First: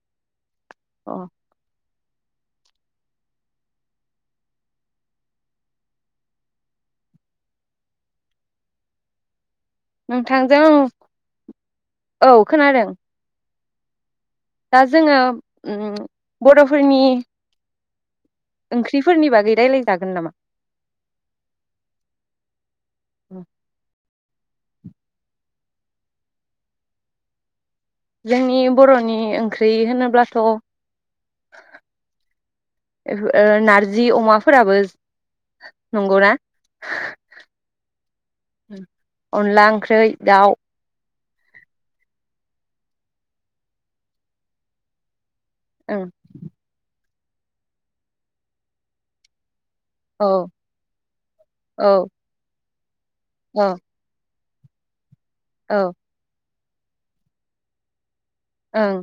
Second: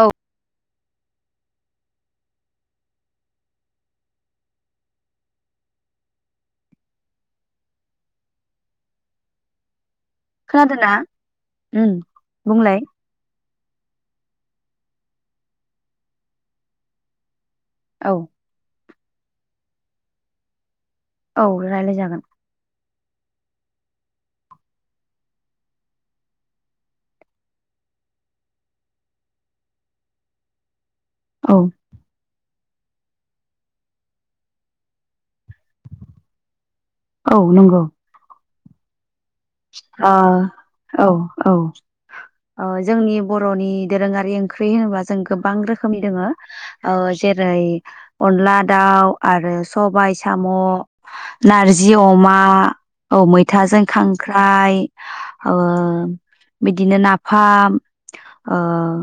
औ। अ नोंथांजों खोनादों ना? उम औ बुंलाय खोनादों। दा जोङो ओम बर'फोरनि औ ओंख्रिफोरनि बागै रायलायजागोन नामा? औ रायलाय जागोन। औ [inaudible] जोंनि बर'नि ओंख्रै होनोब्लाथ औ। ओ नारजि अमाफोराबो नंगौना? औ नंगौ। [inaudible] अनला ओंख्रै ओ दाउ। औ औ जोंनि बरनि दोरोङारि ओंख्रि होनोबा जों गोबां रोखोमनि ओं दोङो जेरै अनला दाउ आरो सबाय साम औ नारजि औ अमा औ मैथाजों खां। ओमफाय ओ। औ बिदिनो नाफाम ओ ओं।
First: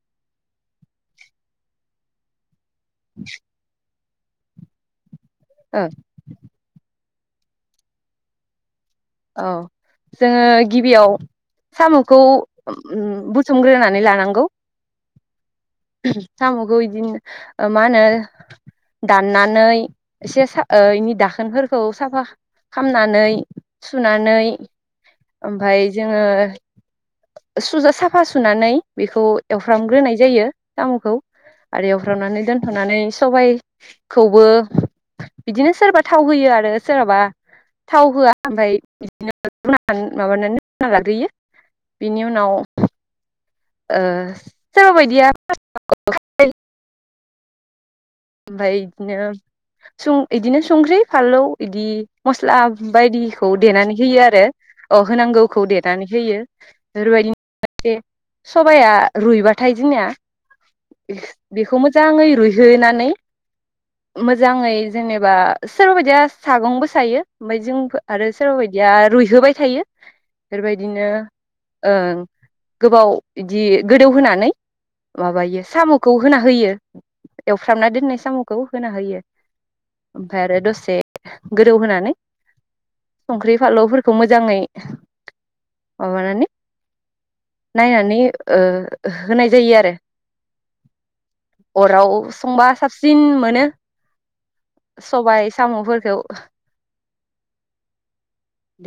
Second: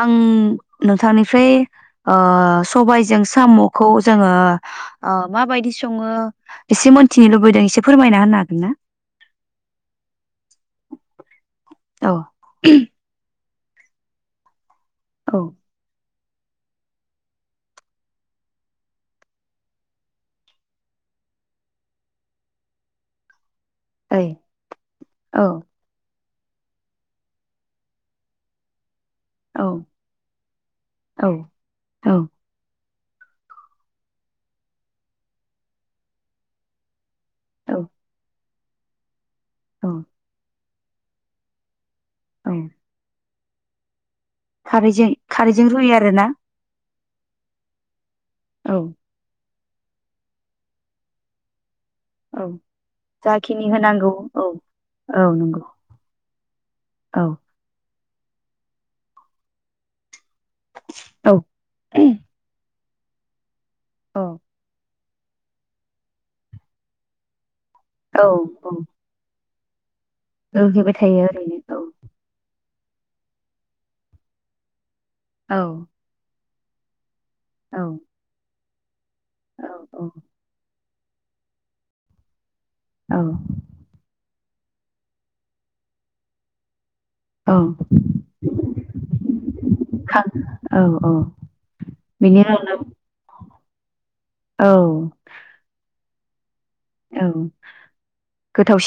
आं नोंथांनिफ्राय ओ। सबायजों सामखौ जोङो आ माबायदि ओं सङो एसे मोन। थिनो लुबैदों एसे फोरमायना होनो हागोन ना? औ जोङो गिबियाव औ सामखौ ओम संग्रोनानै लानांगौ औ। सामखौ इदिनो मा होनो दाननानै एसे सा ओ इनि दाखोनफोरखौ साफा खामनानै ओइ सुनानै औ ओमफाय जोङो सुजा साफा सुनानै बेखौ औ एवफ्रामग्रोनाय जायो सामखौ औ आरो औ एवफ्रामनानै दोनथनानै सबायखौबो बिदिनो सोरबा थाव होयो आरो सोरहाबा थाव होआ ओमफ्रा [inaudible] य बि औ [inaudible] माबानानै होना लाग्रोयो। बिनि उनाव औ ओ सोरबा खारैजों बायदिया खारैजों रुयो आरोना? औ बायदिनोब सौ इदिनो संख्रि फानलौ इदि औ मस्ला बायदिखौ जाखिनि देनानै होनांगौ होयो आरो औ अ औ नंगौ होनांगौखौ देनानै होयो औ बेफोरबायदिनो [unintelligible] से सबाया रुइबाथाय दुनिया बेख औ बेखौ मोजाङै रुइहोनानै औ मोजांङै जेनेबा सोरबा बायदिया सागंबो सायो। ओमफाय जों औ आरो सोरबा औ बायदिया रुइहोबाय थायो। रुहैबाय बेफोरबायदिनो थायो ओरैनो ओं। गोबाव इदि गोदौहोनानै औ माबायो साम'खौ होना होयो। [inaudible] औ एवफ्रामना दोन साम'खौ होना होयो। औ ओमफ्राय आरो दसे गोदौ होनानै औ संख्रि फानलौफोरखौ मोजाङै माबानानै औ नायनानै ओ होनाय जायो आरो खां औ औ अराव बिनि संबा उनावनो साबसि सिन मोनो औ सबाय, साम' फोरखौ। औ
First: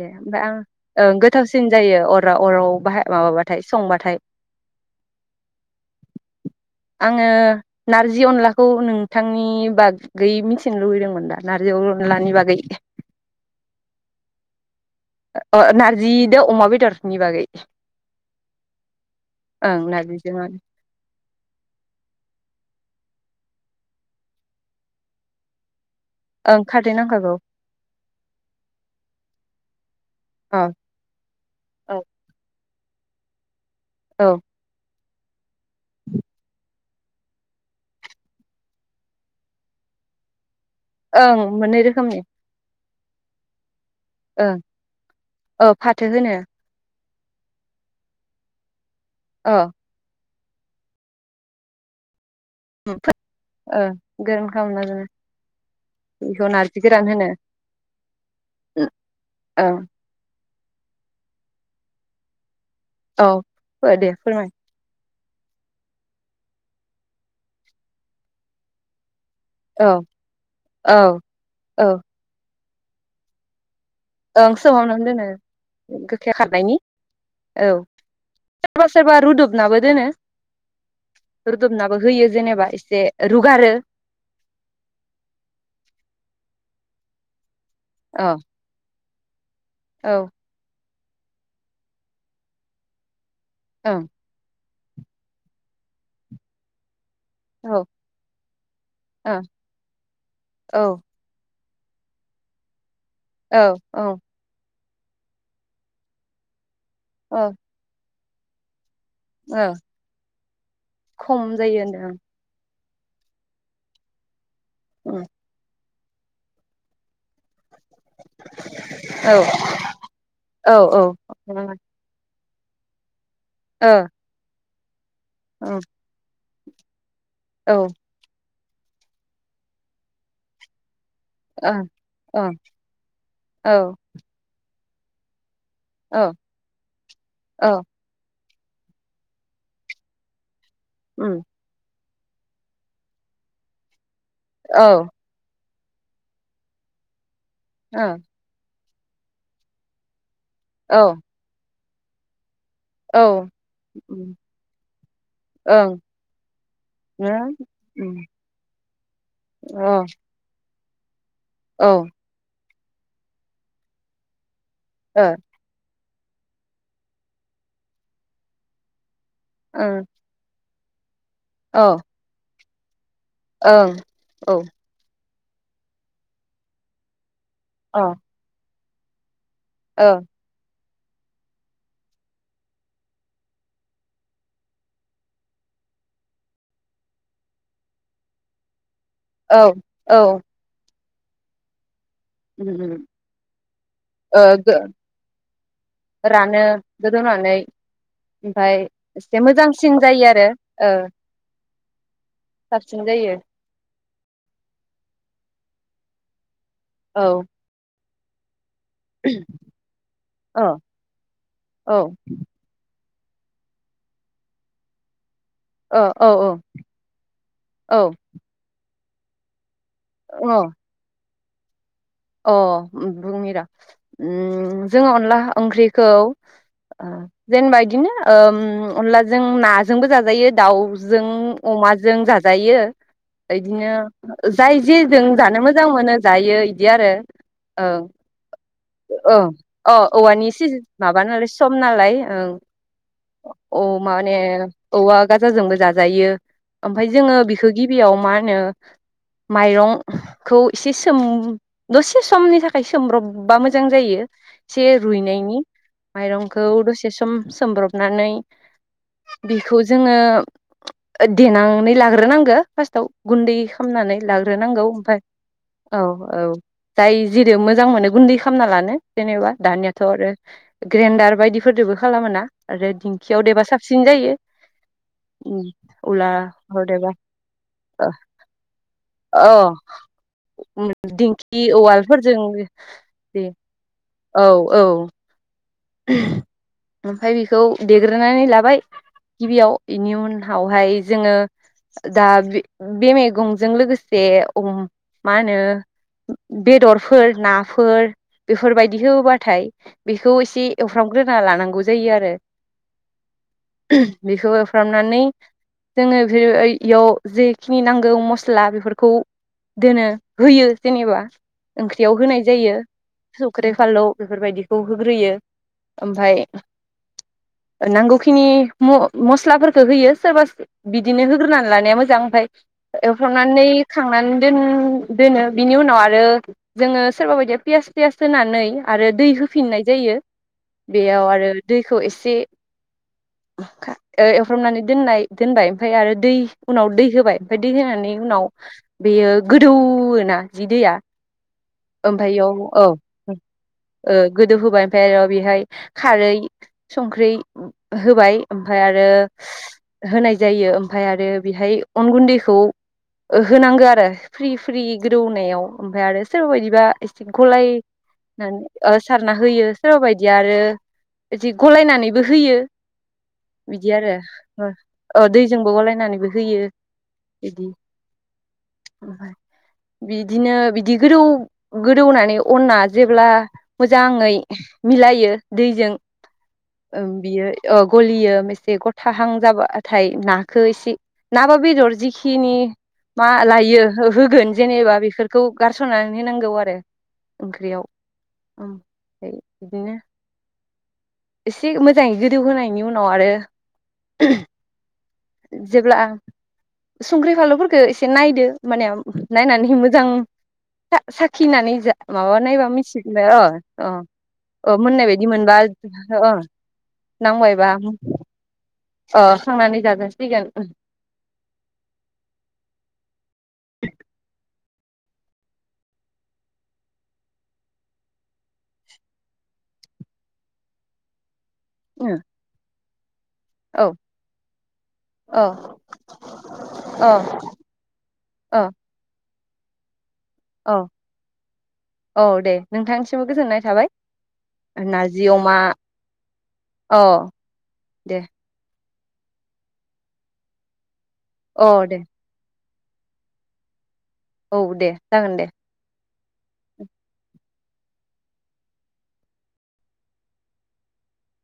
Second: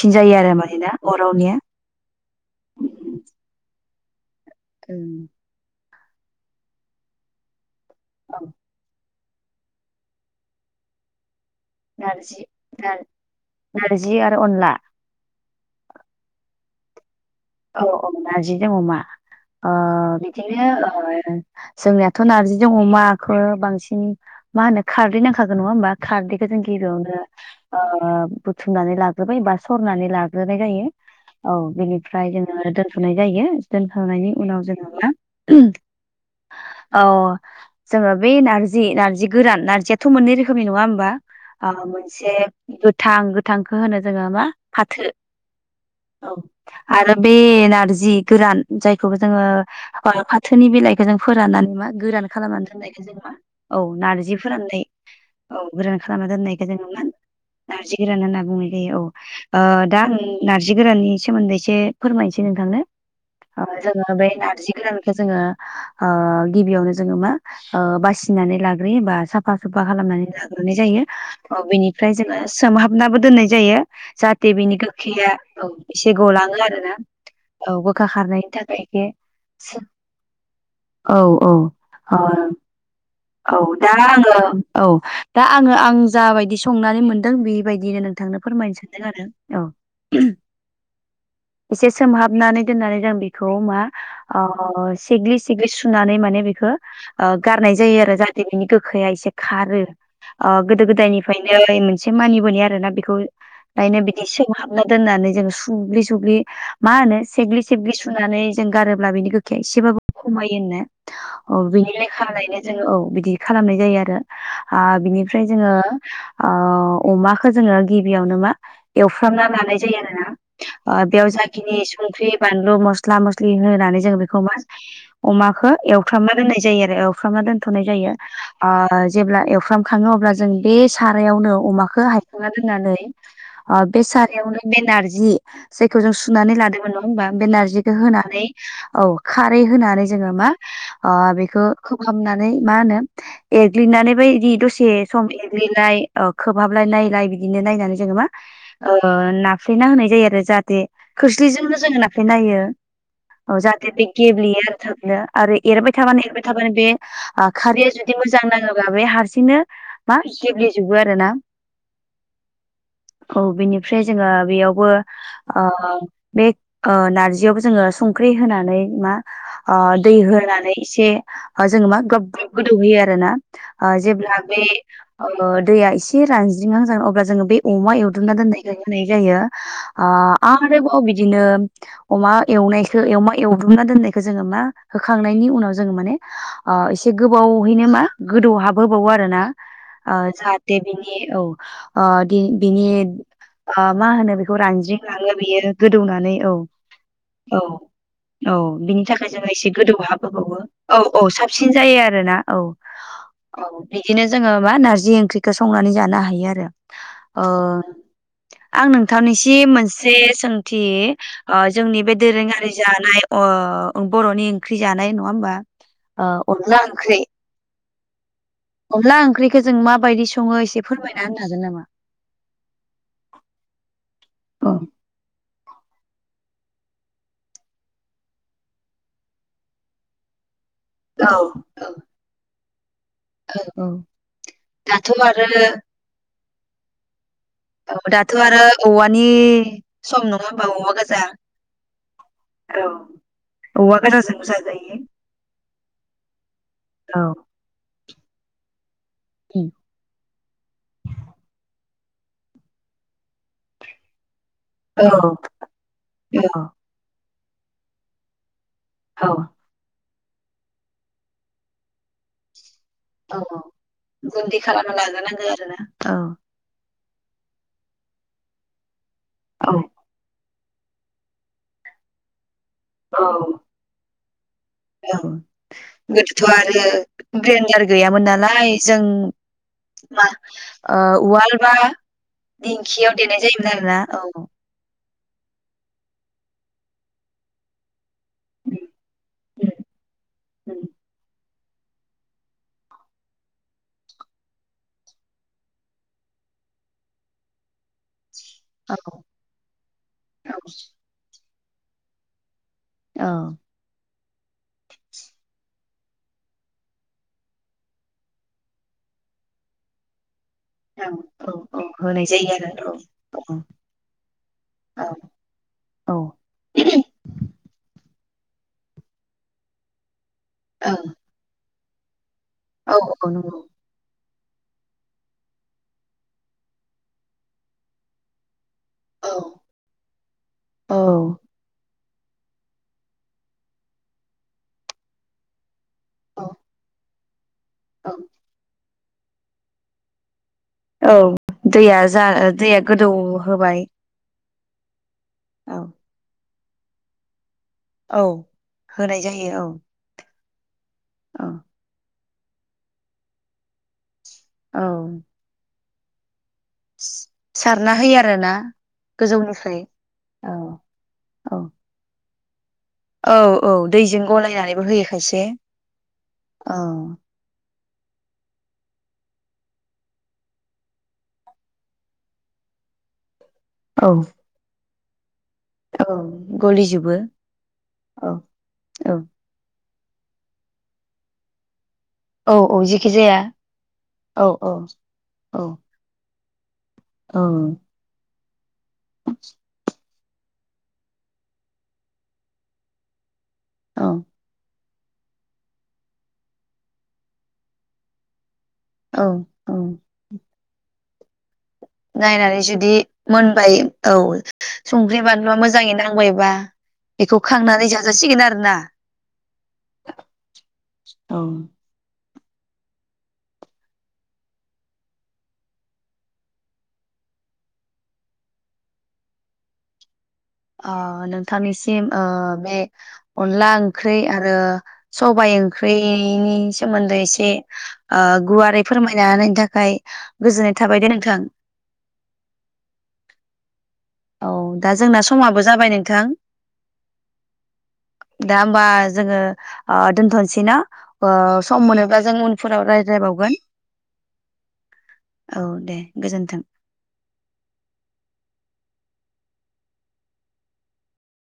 दे जायो ओमबा आरो आं मानोना ओं अरावनिया गोथावसिन जायो अरा अराव बाहाय माबाबाथाय संबा थाय ओं आङो नारजि औ अनलाखौ नों बिथांनि बागै मिथिनो लुुबैदोंमोन दा। नारजि अनलानि नारजि बागै नार नारजि आरो अनला। अ नारजि दो अमा बेदर। औ औ नारजि जों अमा ओ ओं नारजिजों बिदिनो ओ जोंनियाथ' नारजि अमा। खौ बांसिन मा होनो खारदैनांखागोन नङा होमबा। खारदैखौ जों ओं खारदै गिबियावनो नांखागौ ओ बुथुमनानै लाग्रोबाय बा सरनानै लाग्रोनाय अ जायो औ बेनि। ओ दोनथ'नाय जायो। दोनखांनायनि उनाव जोङो मा। [inaudible] ओ जोङो बे नारजि नारजि गोरान नारजियाथ' मोनै रो खोमनि नङा होमबा ओं ओ मोननै रोखोमनि मोनसे गो थां गोथां। खो होनो जोङो मा ओं फाथो औ फाथो औ। होनो आरो बे नारजि गोरान जाय खौ जोङो अ [inaudible] थोनि बिलाइखौ जों फोराननानै मा गोरान। खालामनानै दोननायखौ जोंङो मा औ ओ नारजि गोरान खालामना फोराननाय दोनो औ गोरान खालामना बेखौ दोननायखौ नारजि जोङो मा गोरान होनो नारजि गोरान होनना बुंनाय जायो औ ओ ओं दा आं नारजि गोराननि सोमोन्दै। एसे फोरमायसै नोंथांनो। औ अ फो जोङो दे बे फोरमाय नारजि गोरान खो जोङो ओ गिबियावनो जोङो मा ओ बासिनानै लाग्रोयो बा साब फा सुफा औ खालामनानै लाग्रोनाय जायो औ औ बेनिफ्राय जोङो। सोमहाबनाबो दोननाय जायो। जाहाथे बिनि गोखैया औ एसे गलां नायनि औ थाखाय सोरबा सोरबा एसे रुदबनाबो दोनो औ औ रुदबनाबो अ होयो जेनेबा एसे। औ रुगारो दा आङो औ दा आङो आं जाबायदि सं नानै मोनदों बे बायदिनो औ नोंथांनो फोरमायसै। [inaudible] औ। एसे सोमहाबनानै दोननानै जों बे खौ मा ओं ओ। ओ सेग्लि सेग्लि सुनानै माने बेखौ ओ औ जायो आरो जाहाथे बिनि गोखाया एसे ओं खारो ओ औ गोदो गोदायनिफ्रायनो। [unintelligible] मोनसे मानिबोनाय आरो ना बि ख्रुइ औ नायनो औ बिदि सिं हाब। ना दोन्नानै जों सुग्लि सुग्लि मा होनो औ सेग्लि सेग्लि सु सुनानै जों गारोब अब्ला बिनि गोखाया औ एसेबाबो खमायोनो अ खम जायो बिनि होनदों लेखा लायनो जोङो औ बिदि खालामनाय जायो आरो आ ओं बिनिफ्राय जोङो ओ अमाखो जोङो गिबियावनो मा ओं एवफ्रामना लानाय जायो आरो ना औ औ ओ बेयाव जाखिनि संख्रि बानलु मसला मस दै औ होनानै जों बेखौ मा [inaudible] अमाखो ओ एवफ्रामना दोननाय जायो आरो एवफ्रामना थ'नाय ओं जायो ओ जेब्ला एवफ्राम खाङो अब्ला जों बे सारायावनो अमाखो औ हायखांना दोननानै ओं ओ बे सारायावनो बे नारजि जेखौ जों औ औ सुनानै लादोंमोन नङा हमबा बे औ नारजिखो होनानै औ खारै होनानै जोङो मा? अ उम बेखौ खोब [unintelligible] नै मा होनो एग्लिनानै बैदि औ दसे ओं सम [unintelligible] एग्लिनाय ओ खोबहाबलाय नायलाय बि बिदिनो नायनानै औ जोङो मा ओ नाफ्लेना होनाय जायो आरो जाहाथे औ खोस्लिजोंनो जोङो नाफ्लेना होयो। ओं औ जाहाथे बे गेब्लेयो आरो थाबैनो आरो ओं एरबाय थाबानो एरबाय थाबानो बे नो ओ खारैया जुदि उम मोजां नाङोब्ला बे हारसिंनो अ मा गेब्ले जोबो आरो ना औ औ बेनिफ्राय जोङो बेयाव [unintelligible] ओ बेख ओ नारजियावबो जोङो संख्रि होनानै मा ओ ओं दै होनानै से औ जोङो मा ग्लब ग गोदौहोयो आर रोना ओं ओ जेब्ला औ बे ओ दैया एसे रानज्रिङहां जाबा अब्ला जोङो बे अमा ओ एवदबना दोन्नाय जों होनाय जायो औ ओ आर रोबाव बिदिनो अमा एवनायखौ एमा एवदबना दोननायखौ जोङो मा होखांनायनि उनाव जोङो माने ओ एसे गोबावहैनो मा गोदौहाब होबावो आरोना ओ औ जाहाथे बिनि ए औ ओ दि बिनि उम ओ मा होनो ओ बेखौ गो रानज्रिंलाङो बेयो गोदौनानै औ रानो गोदौनानै औ औ ओमफाय बिनि थाखाय जोङो एसे मोजांसिन गोदौहाब जायो आरो होबावो। ओ औ औ साबसिन जायो आरोना औ साबसिन जायो औ बिदिनो जोङो मा नारजि ओंख्रिखौ संनानै जानो हायो आरो औ ओ आं नोंथांनिसिम मोनसे अ सोंथि ओ औ जोंनि बे दोरोङारि जानाय अओ बर'नि ओंख्रि जानाय नङा होमबा? अ औ ओ अनला ओंख्रि औ अनला ओंख्रिखो ज जों माबायदि सङो औ अ एसे फोरमायना होनो हागोन नामा? अ उम बुंनि र' औ उम जोङो अनला ओंख्रिखौ ओ जेनेबा बिदिनो ओम अनलाजों नाजोंबो जाजायो दाउजों औ अमाजों जाजायो [inaudible] औ इदिनो औ जाय दाथ' जेजों आरो जानो मोजां मोनो दायै दि आरो ओं औ दाथ' आरो औवानि ओ औ सम नङा औवानि होमबा सिजो औवा गोजा माबा नालाय सम नालाय ओं औ औवा औ माने गोजाजोंबो जाजायो औवा गाजाजोंबो जाजायो ओमफाय औ जोङो बेखौ गिबियाव मा मोनो। उम माइरंखौ इसे सोम दसे समनि थाखाय सोमब्रबबा मोजां जायो। एसे औ रुइनायनि माइरंखौ दसे सम। सोमब्रबनानै। औ बेखौ जोङो देनानै लाग्रोनांगोन। फार्स्टआव औ गुन्दै औ खालामनानै गुन्दै लाग्रोनांगौ खालामना ओमफ्राय लाग्रोनांगौ आरो ना औ औ। जाय जेरै मोजां मोनो गुन्दै खालामना लानो। जेनेबा औ दानियाथ आरो ग्रेन्डार बायदिफोरजोंबो खालामोना। औ औ उला गोदोथ' हर आरो देबा ग्रेडार गैयामोन नालाय जों ओ उवाल बा औवालफोरजों दिंखियाव देनाय दे जायोमोन आरोना औ औ। औ। ओमफ्राय बेखौ दे देग्रोनानै लाबाय गिबियाव बेनि उनावहाय जोङो दा बे बे मैगंजों लोगोसे मा होनो बेदरफोर नाफोर बेफोर बायदि होबाथाय बेखौ एसे एसे एवफ्रामग्रोना लानां गौजायो आरो। औ बेखौ एवफ्रामनानै जोङो बेयाव जेखिनि नांगौ मस्ला बेफोरखौ दोनो। होयो औ जेनेबा औ औ ओंख्रियाव होनाय जायो आरो औ सख्रि फालौ बेफोर बायदिखौ होग्रोयो। औ ओमफ्राय नां नांगौखिनि म-मस्लाफोरखौ होयो। सोरबा औ बिदिनो होग्रोनान लानाया मोजां ओमफ्राय औ औ नंगौ एवफ्रामनानै खांनानै दोन-दोनो बिनि उनाव आरो जोङो सोरबा बायदिया पियास टियास होनानै आरो दै औ होफिननाय जायो। बेयाव आरो दै खौ एसे एवफ्रामनानै दोननाय दोननाय दोनबाय। ओमफ्राय आरो दै उनाव दै होबाय। दै होनानै उनाव बेयो गोदौ ना। जिदैया औ दैया जा दैया गोदौ होबाय गोदो होबाय फ्रायेर र बेहाय औ खारै संख्रि औ होबाय ओमफाय आरो होनाय जायो औ होनाय जायो। ओमफ्राय आरो औ बेहाय अन गुन्दै ह खौओ होनांगौ आरो। फ्रि फ्रि औ गोदौनायाव अमफ्राय आरो सं। सोरबा बायदिबा एसे सारना होयो आरोना गलायनानै सारना होयो गोजौनिफ्राय सोरबा बायदिया औ आरो एसे औ गलायनानैबो हो होयो औ औ बिदि आरो दैजों गलायनानैबो होयो ह खायसे दैजोंबो गलायनानैबो होयो औ बिदि ओमफ्राय बिदिनो बि बि गोदौ गोदौनानै अनआ जेब्ला औ मोजाङै मिलायो दैजों औ गलिजोबो बियो अ औ गलियो एसे औ गथाहां जाबा नाथाय नाखो एसे ना बा बेदर जि जिखिनि औ औ जेखि मा जाया लायो औ होगोन जेनेबा बेफोरखौ औ होनो नांगौ आरो। औ। औ। फाय बिदिनो एसे मोजाङै गोदौ होनायनि उनाव आरो। औ। जेब्ला आ संख्रि फालुफोरखौ एसे नायदो माने औ नायनानै औ मोजां सा साखिनानै जा माबा नायनानै नायबा जुदि मिथिबाय अ मोनबाय अ औ ओ मोननाय संख्रि बायदि मोनबा बानलुआ मोजाङै ओ नांबायबा बेखौ खांनानै जाजासिगोन आरो ना। अ खांनानै जाजासिगोन उम [inaudible] अ नों नोंथांनि सिम औ ओ बे अनला औ ओंख्रि आरो सबाय औ ओंख्रिनि सोमोन्दै एसे ओ औ गुवारै फोरमायना होनायनि थाखाय गोजोननाय औ थाबाय दे नोंथां औ दे नोंथांनिसिमबो गोजोननाय थाबाय औ दा जोंना नारजि अमा समाबो जाबाय नोंथां औ दे दा होमबा जोङो अ दोनथ'नोसैना ओ औ सम दे मोनोबा जों उन फोराव रायज्लायबावगोन औ दे जागोन दे गोजोन्थों